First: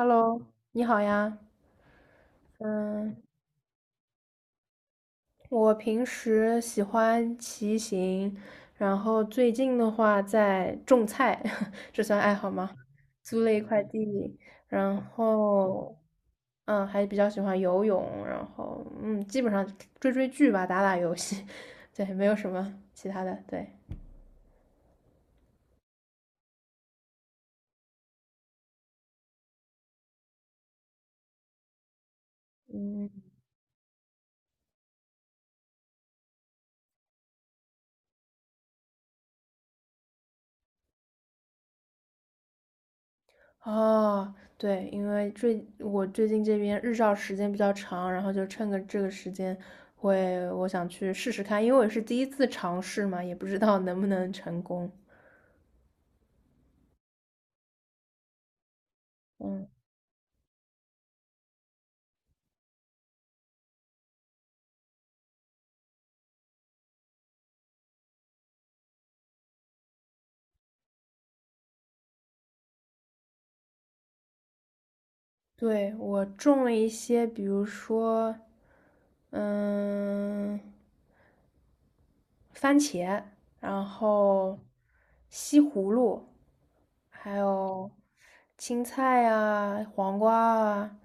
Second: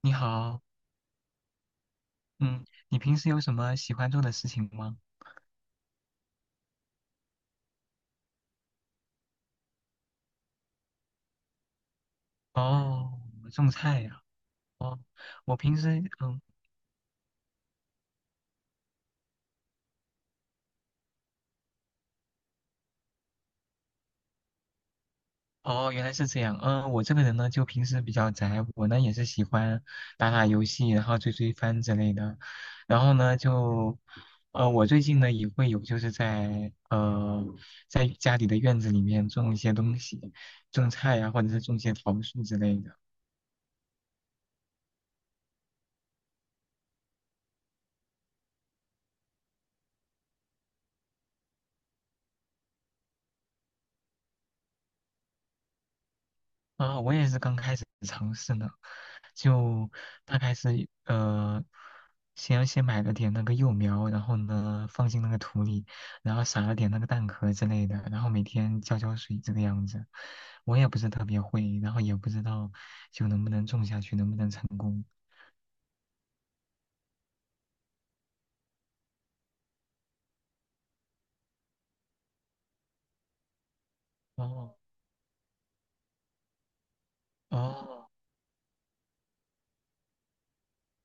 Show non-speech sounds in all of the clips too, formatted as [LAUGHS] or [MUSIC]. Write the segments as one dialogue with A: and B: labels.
A: 你 好，
B: 你好呀。
A: 嗯，你平
B: 嗯，
A: 时有什么喜欢做的事情吗？
B: 我平时喜欢骑行，然后最近的话在种菜，[LAUGHS] 这算爱好吗？
A: 哦，
B: 租了一
A: 种
B: 块
A: 菜呀、
B: 地，
A: 哦，
B: 然
A: 我平
B: 后
A: 时，嗯，
B: 还比较喜欢游泳，然后基本上追追剧吧，打打游戏，[LAUGHS] 对，没有什么其他的，对。
A: 哦，原来是这样，嗯，我这个人呢，就平时比较宅，我呢也是喜欢打打游戏，然后追追番之类的，然
B: 嗯。
A: 后呢就，我最近呢也会有就是在在家里的院子里面种一些东西，种菜呀、或者是种一些桃树之类的。
B: 哦，对，因为我最近这边日照时间比较长，然后就趁个这个时间我想去试试看，因为我也是第一次尝试嘛，也不知道能不能成功。
A: 啊，我也是刚开始尝试呢，
B: 嗯，
A: 就大概是先买了点那个幼苗，然后呢放进那个土里，然后撒了点那个蛋壳之类的，然后每天浇浇水这个样子。我也不是特别会，然后也不知道就能不能种下去，能不能成功。
B: 对，我种了一些，比如说，嗯。番茄，然后
A: 哦
B: 西葫芦，还有
A: 哦，
B: 青菜啊、黄瓜啊，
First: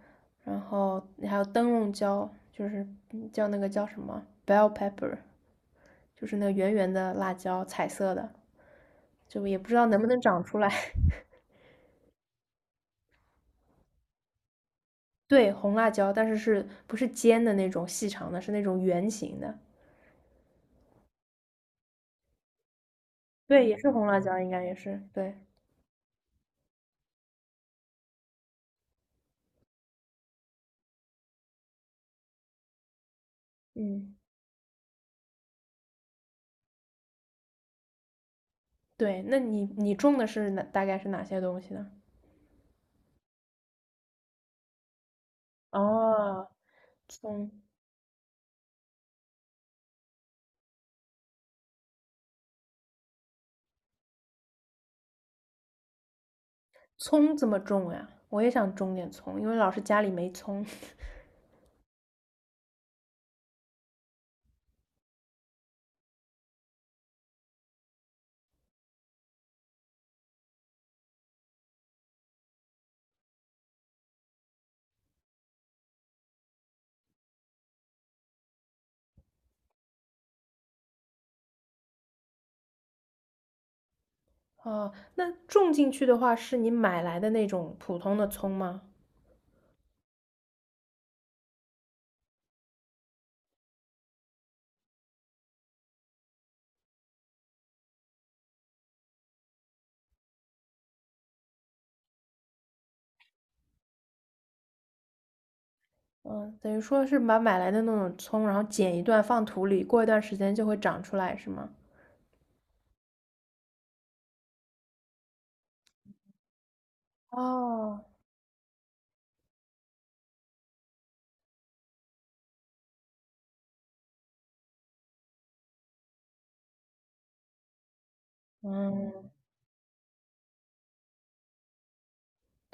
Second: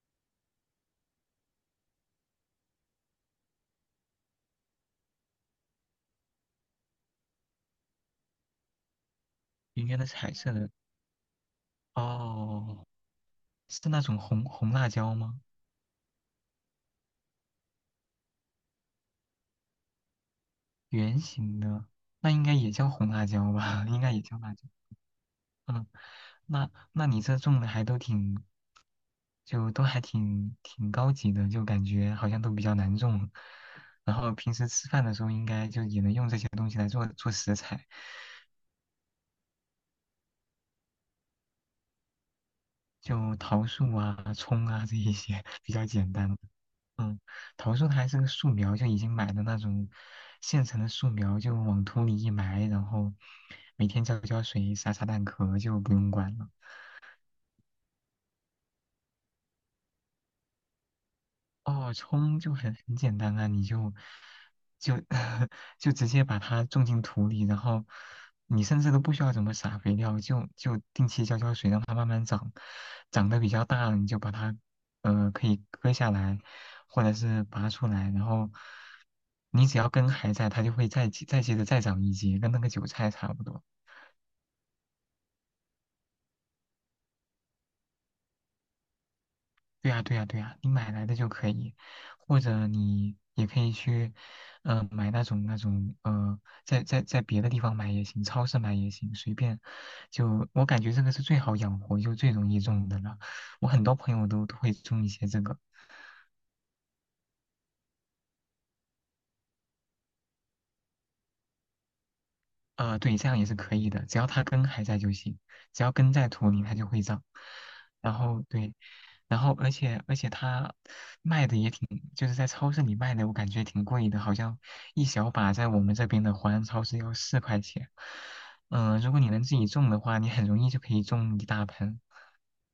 B: 然后还有灯笼椒，就是那个叫什么 bell pepper，就是那个圆圆的辣椒，彩色的，就也不知
A: 圆
B: 道
A: 圆
B: 能
A: 的
B: 不能
A: 彩
B: 长
A: 色
B: 出
A: 的，
B: 来。[LAUGHS]
A: 哦，是那种红辣椒吗？
B: 对，红辣椒，但是是不是尖的那种细长的，是那种圆形的。
A: 圆形的，那应该也叫红辣椒
B: 对，也
A: 吧？[LAUGHS]
B: 是
A: 应
B: 红
A: 该
B: 辣
A: 也叫
B: 椒，应
A: 辣
B: 该
A: 椒。
B: 也是。对，
A: 嗯，那那你这种的还都挺，就都还挺高级的，就感觉好像都比较难种。
B: 嗯，
A: 然后平时吃饭的时候，应该就也能用这些东西来做做食材，
B: 对，那你种的是哪，大概是哪些东西呢？
A: 就桃树啊、葱啊这一些 [LAUGHS] 比较简单。
B: 哦，
A: 嗯，
B: 葱
A: 桃树它还是个树苗，就已经买的那种现成的树苗，就往土里一埋，然后每天浇浇水、撒撒蛋壳就不用管了。
B: 葱怎么种呀？我也想种点葱，因为老是家里没葱。[LAUGHS]
A: 哦，葱就很简单啊，你就就 [LAUGHS] 就直接把它种进土里，然后你甚至都不需要怎么撒肥料，就定期浇浇水，让它慢慢长，长得比较大了，你就把它可以割下来，或者是拔出来，然后你只要根还在，它就会再接着再长一节，跟那个韭菜差不多。
B: 哦，那种进去的话，是你买来的那种普通的葱吗？
A: 对呀，对呀，对呀，你买来的就可以，或者你也可以去，买那种在别的地方买也行，超市买也行，随便。就我感觉这个是最好养活，就最容易种的了。我很多朋友都会种一些这个，
B: 嗯，等于说是把买来的那种葱，然后剪一段放土里，过一段时间就会长出来，是吗？
A: 对，这样也是可以的，只要它根还在就行，只要根在土里，它就会长。
B: 哦，
A: 然后对，然后而且它卖的也挺，就是在超市里卖的，我感觉挺贵的，好像一小把在我们这边的华人超市要四块钱。如果你
B: 嗯，
A: 能自己种的话，你很容易就可以种一大盆。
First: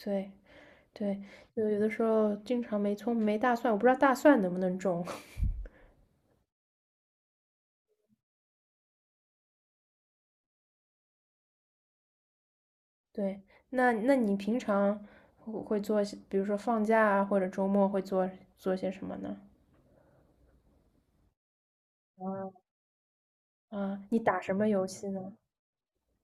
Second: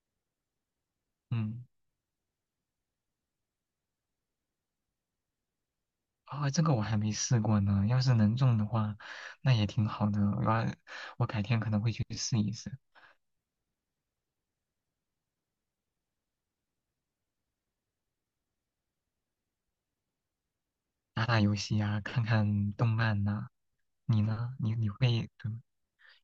B: 对对，
A: 嗯，
B: 就有的时候经常没葱没大蒜，我不知道大蒜能不能种。
A: 啊，这个我还没试过呢，要是能种的话，那也挺好的。我要我改天可能会去试一试。
B: [LAUGHS] 对，那你平常会做些，比如说放假啊，或者周末会做做些什么呢？
A: 打打游戏呀、看看动漫呐、
B: 啊，你
A: 你
B: 打什
A: 呢？
B: 么
A: 你
B: 游
A: 你
B: 戏
A: 会
B: 呢？
A: 对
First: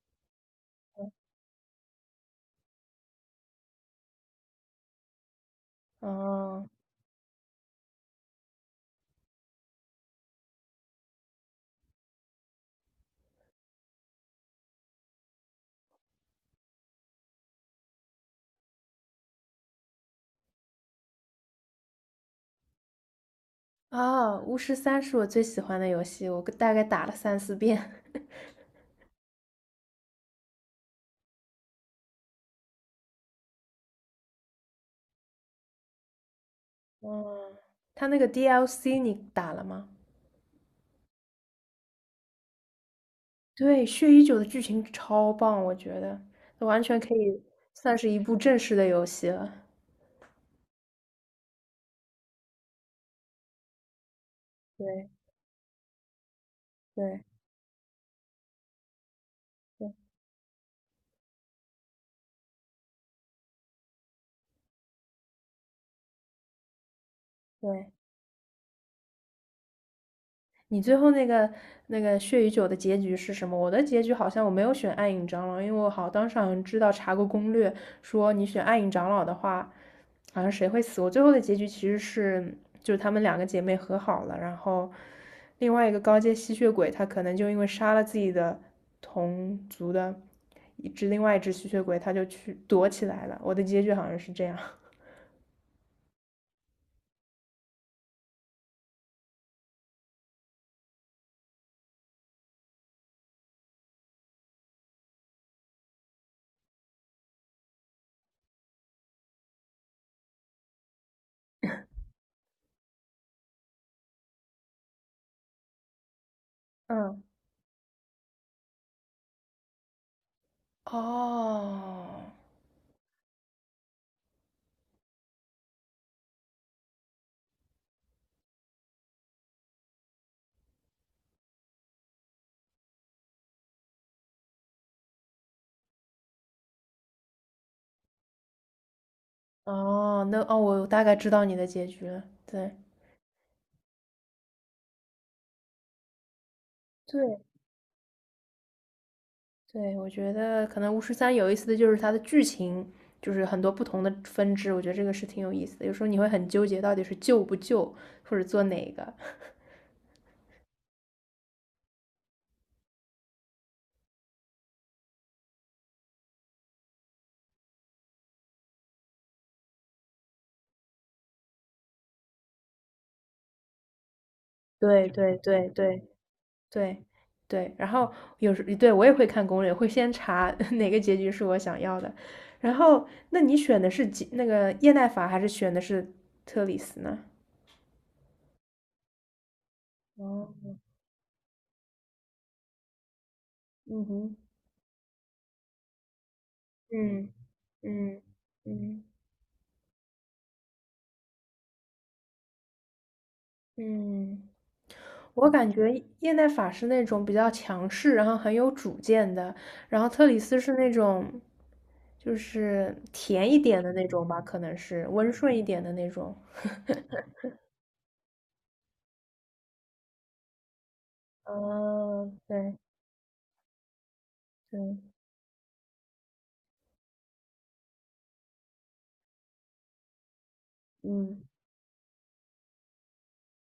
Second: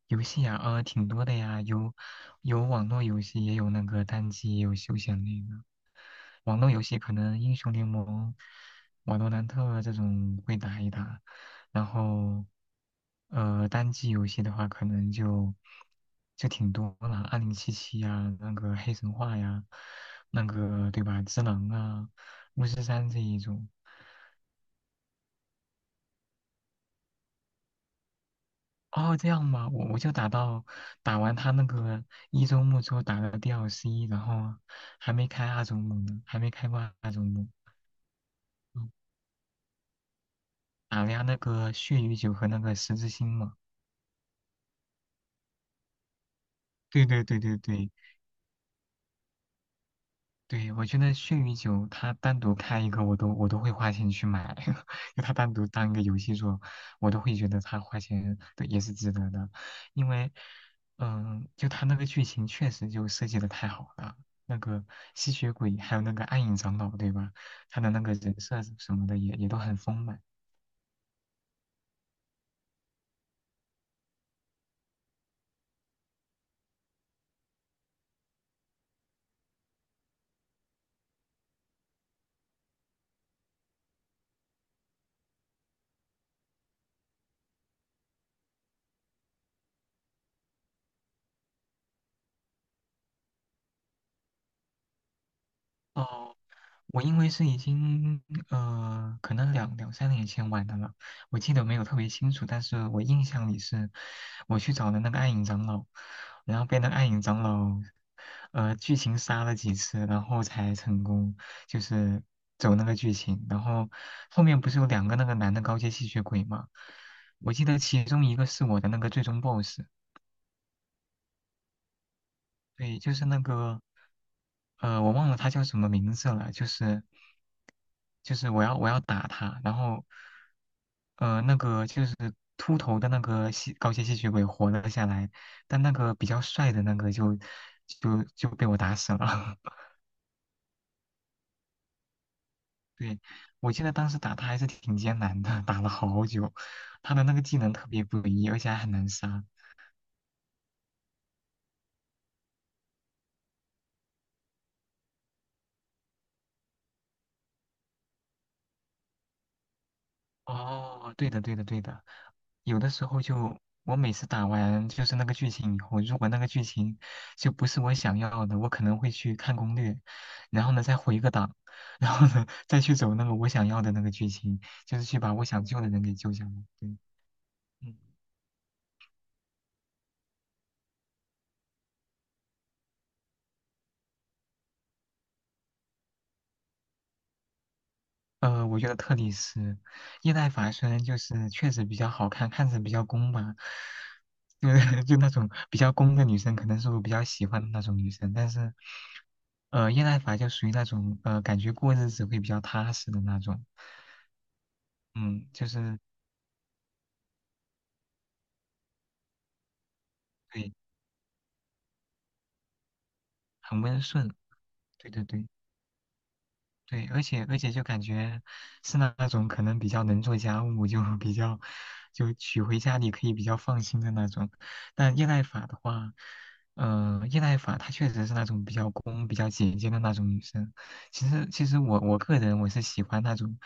A: 游戏呀、挺多的呀，有有网络游戏，也有那个单机，也有休闲类的。网
B: 哦，
A: 络游戏可能英雄联盟、瓦罗兰特这种会打一打，然后单机游戏的话，可能就就挺多了，二零七七呀，那个黑神话呀，那个对吧，只狼啊，巫师三这一种。
B: 啊，巫师三是我最喜欢的游戏，我大概打了三四遍。[LAUGHS]
A: 哦，这样嘛，我我就打到打完他那个一周目之后打了 DLC，然后还没开二周目呢，还没开过二周目，
B: 嗯，它那个
A: 嗯，
B: DLC 你打了吗？
A: 打了下那个血与酒和那个十字星嘛。
B: 对，血与酒的剧情超棒，我觉得完全
A: 对
B: 可
A: 对对
B: 以
A: 对对，
B: 算是一部正式的游戏了。
A: 对，我觉得血与酒，它单独开一个，我都会花钱去买，[LAUGHS]
B: 对
A: 就它单独当一个游戏做，我都
B: 对
A: 会觉得它花钱对也是值得的，
B: 对
A: 因为，就它那个剧情确实就设计的太好了，那个吸血鬼还有那个暗影长老，对吧？他的
B: 对。
A: 那个人设什么的也也都很丰满。
B: 你最后那个血与酒的结局是什么？我的结局好像我没有选暗影长老，因为我当时好像知道查过攻略，说你选暗影长老的话，好像谁会死。我最后的结局其实是就是她们两个姐妹和好了，然后另外一个高阶吸血鬼他可能就因为杀了自己的同族的一只另外一只吸血鬼，他就去躲起来了。我的结局好像是这样。[LAUGHS]
A: 哦，我因为是已经可能两三年前玩的了，我记得没有特别清楚，但是我印象里是，我去找了那个暗影长老，然后被那个暗影长老，剧情杀了几次，然后才成功，就是走那个剧情，然后后面不是有两个那个男的高阶吸血鬼嘛，
B: 嗯，
A: 我记得其中一个是我的那个最终 BOSS，
B: 哦
A: 对，就是那个，我忘了他叫什么名字了，就是就是我要打他，然后那个就是秃头的那个吸高阶吸血鬼活了下来，但那个比较帅的那个就被我打死了。[LAUGHS]
B: 哦，那哦，我大概知道你的结局了，对。
A: 对，我记得当时打他还是挺艰难的，打了好久，他的那
B: 对
A: 个技能特别诡异，而且还很难杀。
B: 对，我觉得可能巫师三有意思的就是它的剧情，就是很多不同的分支，我觉得这个是挺有意思的。有时候你会很纠结，到底是救不救，或者做哪个。[LAUGHS]
A: 哦，对的，对的，对的。有的时候就，我每次打完就是那个剧情以后，如果那个剧情就不是我想要的，我可能会去看攻略，然后呢再回个档，然后呢再去走那个我想要的那个剧情，就是
B: 对
A: 去把
B: 对
A: 我想
B: 对
A: 救的人
B: 对
A: 给救下来。对，
B: 对对，然
A: 嗯
B: 后有时对我也会看攻略，会先查 [LAUGHS] 哪个结局是我想要的。然后，那你选的是吉那个叶奈法，还是选的是特里斯呢？
A: 我觉得特里斯叶奈法
B: 哦，
A: 虽然就是确实比较好看，看着比较攻吧，
B: 嗯哼，
A: 就是 [LAUGHS] 就那种比较攻的女生，可能是我比较
B: 嗯
A: 喜欢的那种女
B: 嗯
A: 生。但是，
B: 嗯
A: 叶奈法就属于那种感觉过日子会比较踏实的那种，
B: 嗯。
A: 嗯，
B: 我
A: 就
B: 感觉
A: 是
B: 叶奈法是那种比较强势，然后很有主见的，然后特里斯
A: 对，
B: 是那种就是甜一
A: 很
B: 点的
A: 温
B: 那种
A: 顺，
B: 吧，可能是
A: 对对
B: 温
A: 对。
B: 顺一点的那种。
A: 对，而且
B: [LAUGHS]
A: 而且就感觉是那那种可能比较能做家务，就比较就
B: 嗯，
A: 娶
B: 对
A: 回家里可以比较放心的那种。
B: 对，
A: 但叶赖法的话，叶赖法她确实是那种比较公、比较姐姐的那种女生。其
B: 嗯，
A: 实其实我我个人我是喜欢那种，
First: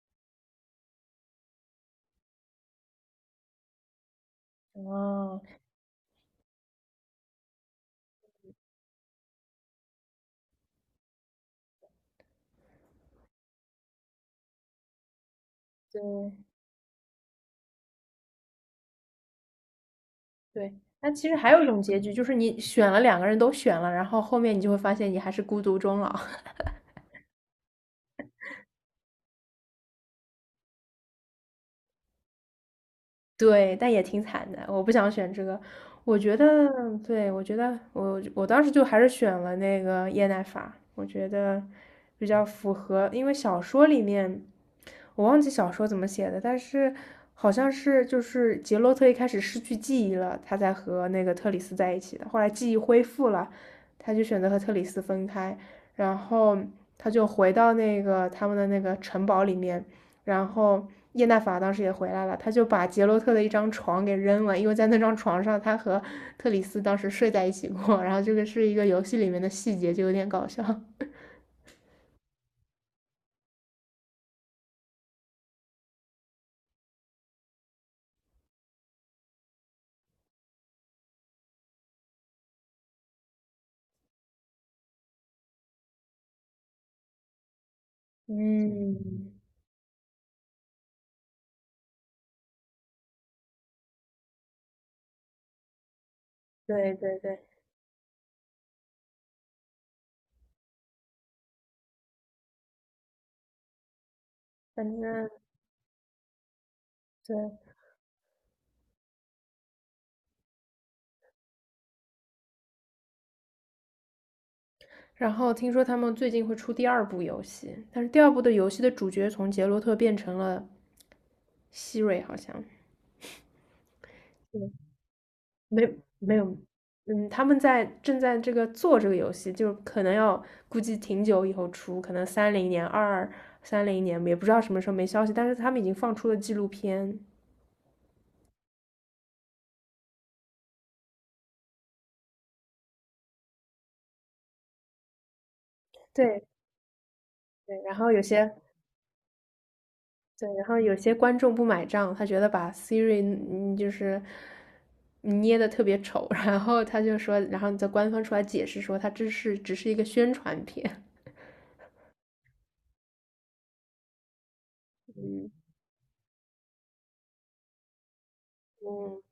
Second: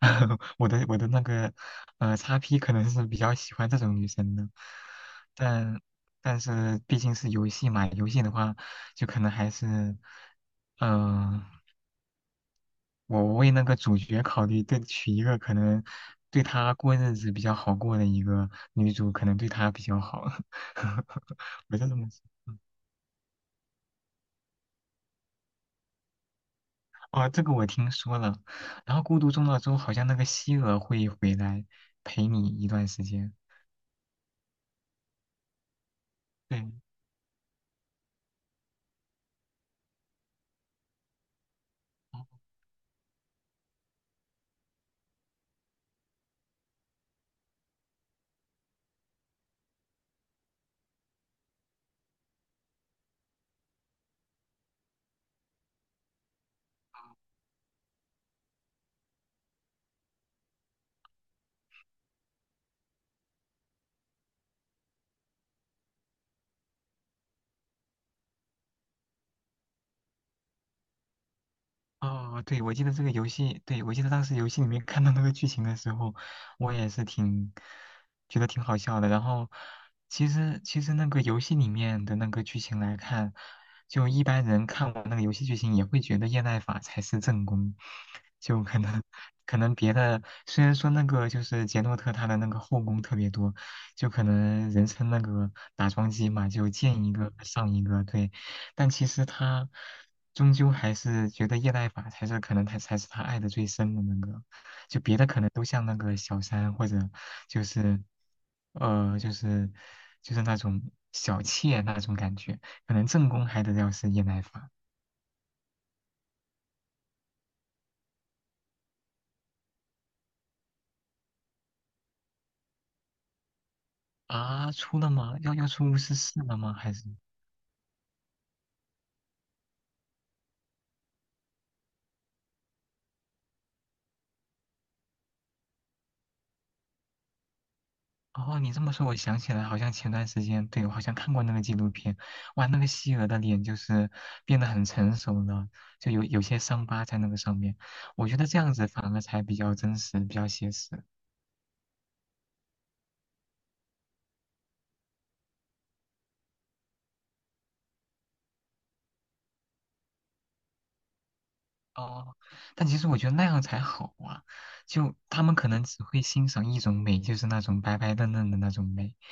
A: [LAUGHS] 我的那个叉 P 可能是比较喜欢这种女生的，
B: 哦，
A: 但但是毕竟是游戏嘛，游戏的话就可能还是。嗯、我为那个主角考虑，对，娶一个可能
B: 对
A: 对他过日子比较好过的一个女主，可能对他比较好。
B: 对。那
A: [LAUGHS]
B: 其实还有一
A: 我
B: 种
A: 就这
B: 结
A: 么
B: 局，
A: 想。
B: 就是你选了两个人都选了，然后后面你就会发现你还是孤独终老。
A: 哦，这个我听说了。然后《孤独终老》之后，好像那个希尔会回来陪你一段时间。
B: 对，但也挺惨的。我不想选这个，我觉
A: 对，
B: 得，对，我觉得我当时就还是选了那个叶奈法，我觉得
A: 哦
B: 比较符合，因为小说里面我忘记小说怎么写的，但是好像是就是杰洛特一开始失去记忆了，他才和那个特里斯在一起的，后来记忆恢复了，他就选择和特里斯分开，然后他就回到那个他们的那个城堡里面。然后叶娜法当时也回来了，他就把杰洛特的一张床给扔了，因为在那张床上他和特里斯当时睡在一起过。然后这个是一个游戏里面的细节，就有点搞笑。[LAUGHS]
A: 哦，对，我记得这个游戏，对，我记得当时游戏里面 [LAUGHS] 看到那个剧情的时候，我也是挺觉得挺好笑的。然后，其实那个游戏里面的那个剧情来看，就一般人看完那个游戏剧情也会觉得叶奈法才是正宫，就可能
B: 嗯，
A: 可能别的虽然说那个就是杰诺特他的那个后宫特别多，就可能人称那个打桩机嘛，就
B: 对
A: 见一
B: 对
A: 个
B: 对，
A: 上一个，对。但其实他终究还是觉得叶赖法才是可能他才是他爱的最深的那个，
B: 反
A: 就别的
B: 正
A: 可能都像那个小三或者
B: 对，
A: 就是就是就是那种小妾那种感觉，可能正宫还得要是叶赖法
B: 然后听说他们最近会出第二部游戏，但是第二部的游戏的主角从杰洛特变成了希瑞，好像。
A: 啊，出了吗？要要出
B: 没
A: 巫师
B: 没
A: 四
B: 有，
A: 了吗？还是？
B: 嗯，他们正在这个做这个游戏，就是可能要估计挺久以后出，可能三零年、二三零年，也不知道什么时候没消息，但是他们已经放出了纪录片。
A: 哦，你这么说，我想起来，好像前段时间，对，我好像看过那个纪录片，哇，那个希尔的脸就是变得很成熟了，就有有
B: 对
A: 些伤疤在那个上
B: 对，
A: 面，
B: 然后有
A: 我觉得
B: 些
A: 这样子反而才比较真实，比较
B: 对，然
A: 写
B: 后有
A: 实。
B: 些观众不买账，他觉得把 Siri 嗯就是捏的特别丑，[LAUGHS] 然后他就说，然后在官方出来解释说，他这是只是一个宣传片。
A: 哦，但其实我觉得那样才好啊，就他
B: 嗯
A: 们可能只会欣赏一种美，就是那种白白嫩嫩的那种美。
B: 嗯，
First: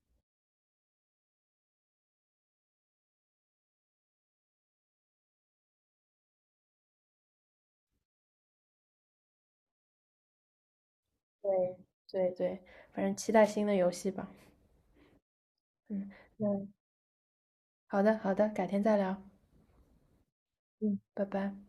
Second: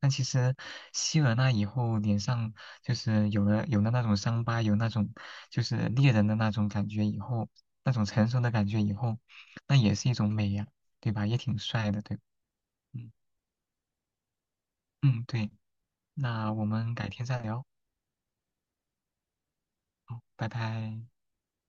A: 但其实希了那以后，脸上就是有了那种伤疤，有那种就是猎人的那种感觉以后，那种成熟的感觉以后，那也是一种美呀，对吧？也挺
B: 对
A: 帅的，对吧
B: 对对，反
A: 嗯
B: 正期待新的游戏吧。
A: 嗯，对，
B: 嗯，
A: 那我
B: 那
A: 们改天再聊，
B: 好的，好的，改天再聊。
A: 好，拜
B: 嗯，
A: 拜。
B: 拜拜。